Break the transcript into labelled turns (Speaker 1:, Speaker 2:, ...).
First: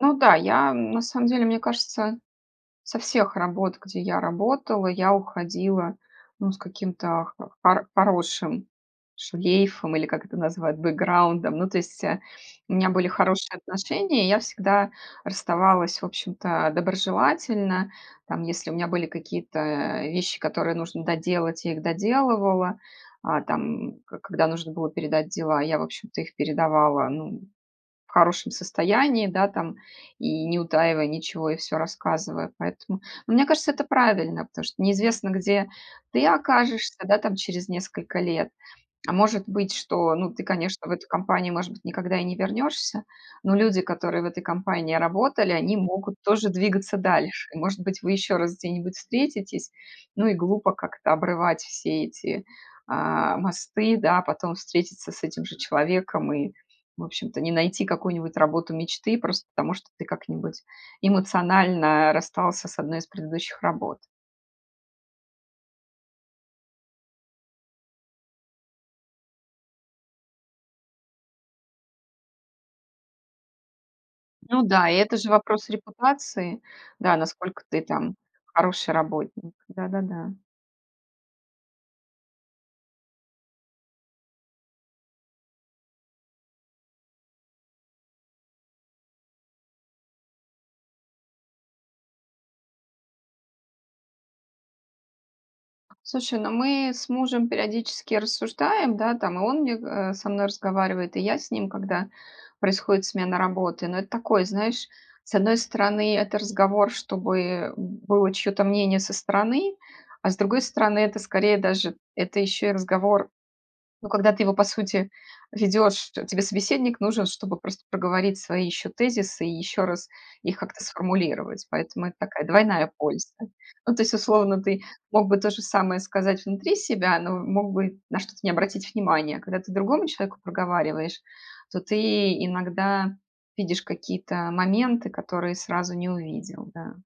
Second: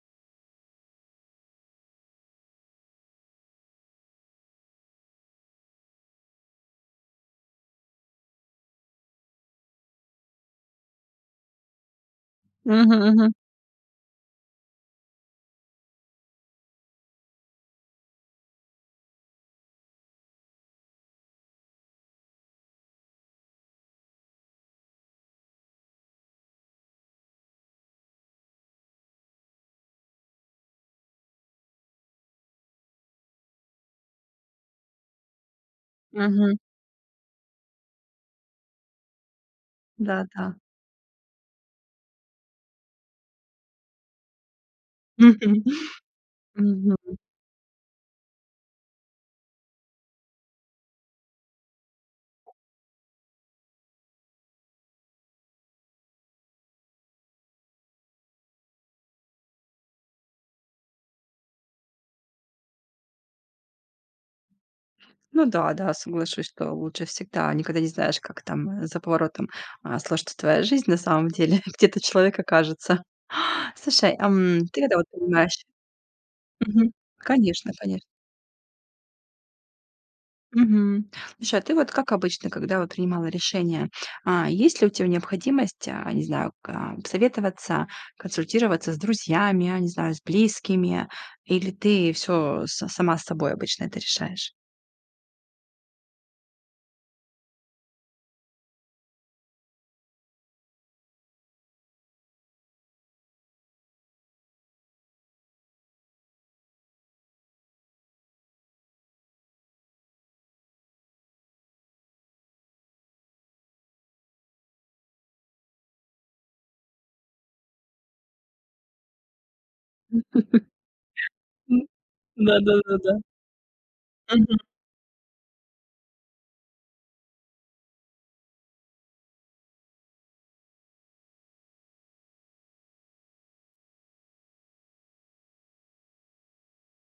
Speaker 1: Ну да, я на самом деле, мне кажется, со всех работ, где я работала, я уходила, ну, с каким-то хо поро поросшим шлейфом или, как это называют, бэкграундом. Ну, то есть, э, у меня
Speaker 2: Мгм,
Speaker 1: были
Speaker 2: мгм.
Speaker 1: хорошие отношения, я всегда расставалась, в общем-то, доброжелательно. Там, если у меня были какие-то вещи, которые нужно доделать, я их доделывала. А, там, когда нужно было передать дела, я, в общем-то, их передавала, ну, в хорошем состоянии, да, там, и не утаивая ничего, и всё рассказывая. Поэтому, ну мне кажется, это правильно. Потому что неизвестно, где ты
Speaker 2: Мгм.
Speaker 1: окажешься, да, там, через несколько лет. А может быть, что
Speaker 2: Да,
Speaker 1: ну, ты,
Speaker 2: да.
Speaker 1: конечно, в эту компанию, может быть, никогда и не вернёшься, но люди, которые в этой компании
Speaker 2: Мгм.
Speaker 1: работали, они могут тоже двигаться
Speaker 2: Мгм.
Speaker 1: дальше. И может быть, вы ещё раз где-нибудь встретитесь. Ну, и глупо как-то обрывать все эти, а, мосты, да, потом встретиться с этим же человеком и, в общем-то, не найти какую-нибудь работу мечты просто потому, что ты как-нибудь эмоционально расстался с одной из предыдущих работ.
Speaker 2: Ну да, да, соглашусь, что лучше всегда, никогда не знаешь, как там за поворотом, а, сложится твоя жизнь, на самом деле, где этот человек окажется. Слушай, ам,
Speaker 1: Ну
Speaker 2: ты
Speaker 1: да,
Speaker 2: когда
Speaker 1: и
Speaker 2: вот
Speaker 1: это же
Speaker 2: понимаешь
Speaker 1: вопрос репутации.
Speaker 2: Мгм.
Speaker 1: Да, насколько
Speaker 2: Конечно,
Speaker 1: ты
Speaker 2: конечно.
Speaker 1: там хороший работник. Да-да-да.
Speaker 2: Мгм. Слушай, а ты вот как обычно, когда вот принимала решение, а, есть ли у тебя необходимость, а, не знаю, ка посоветоваться, консультироваться с друзьями, я не знаю, с близкими, или ты всё с сама с собой обычно это решаешь?
Speaker 1: Слушай, ну мы с мужем периодически рассуждаем, да, там и он мне, го э, со мной разговаривает, и я с ним, когда происходит смена работы. Ну это такой знаешь, с одной стороны, это разговор, чтобы было чьё-то мнение со стороны, а с другой стороны, это скорее даже, это ещё и разговор, ну, когда ты его по сути ведёшь, те тебе собеседник нужен, чтобы просто проговорить свои ещё тезисы и ещё раз их как-то сформулировать.
Speaker 2: М.
Speaker 1: Поэтому это такая
Speaker 2: Да да
Speaker 1: двойная
Speaker 2: да да.
Speaker 1: польза. Ну, то есть, условно,
Speaker 2: Мгм.
Speaker 1: ты мог бы то же самое сказать внутри себя, но мог бы на что-то не обратить внимание. А когда ты другому человеку проговариваешь, то ты иногда видишь какие-то моменты, которые сразу не увидел. Да.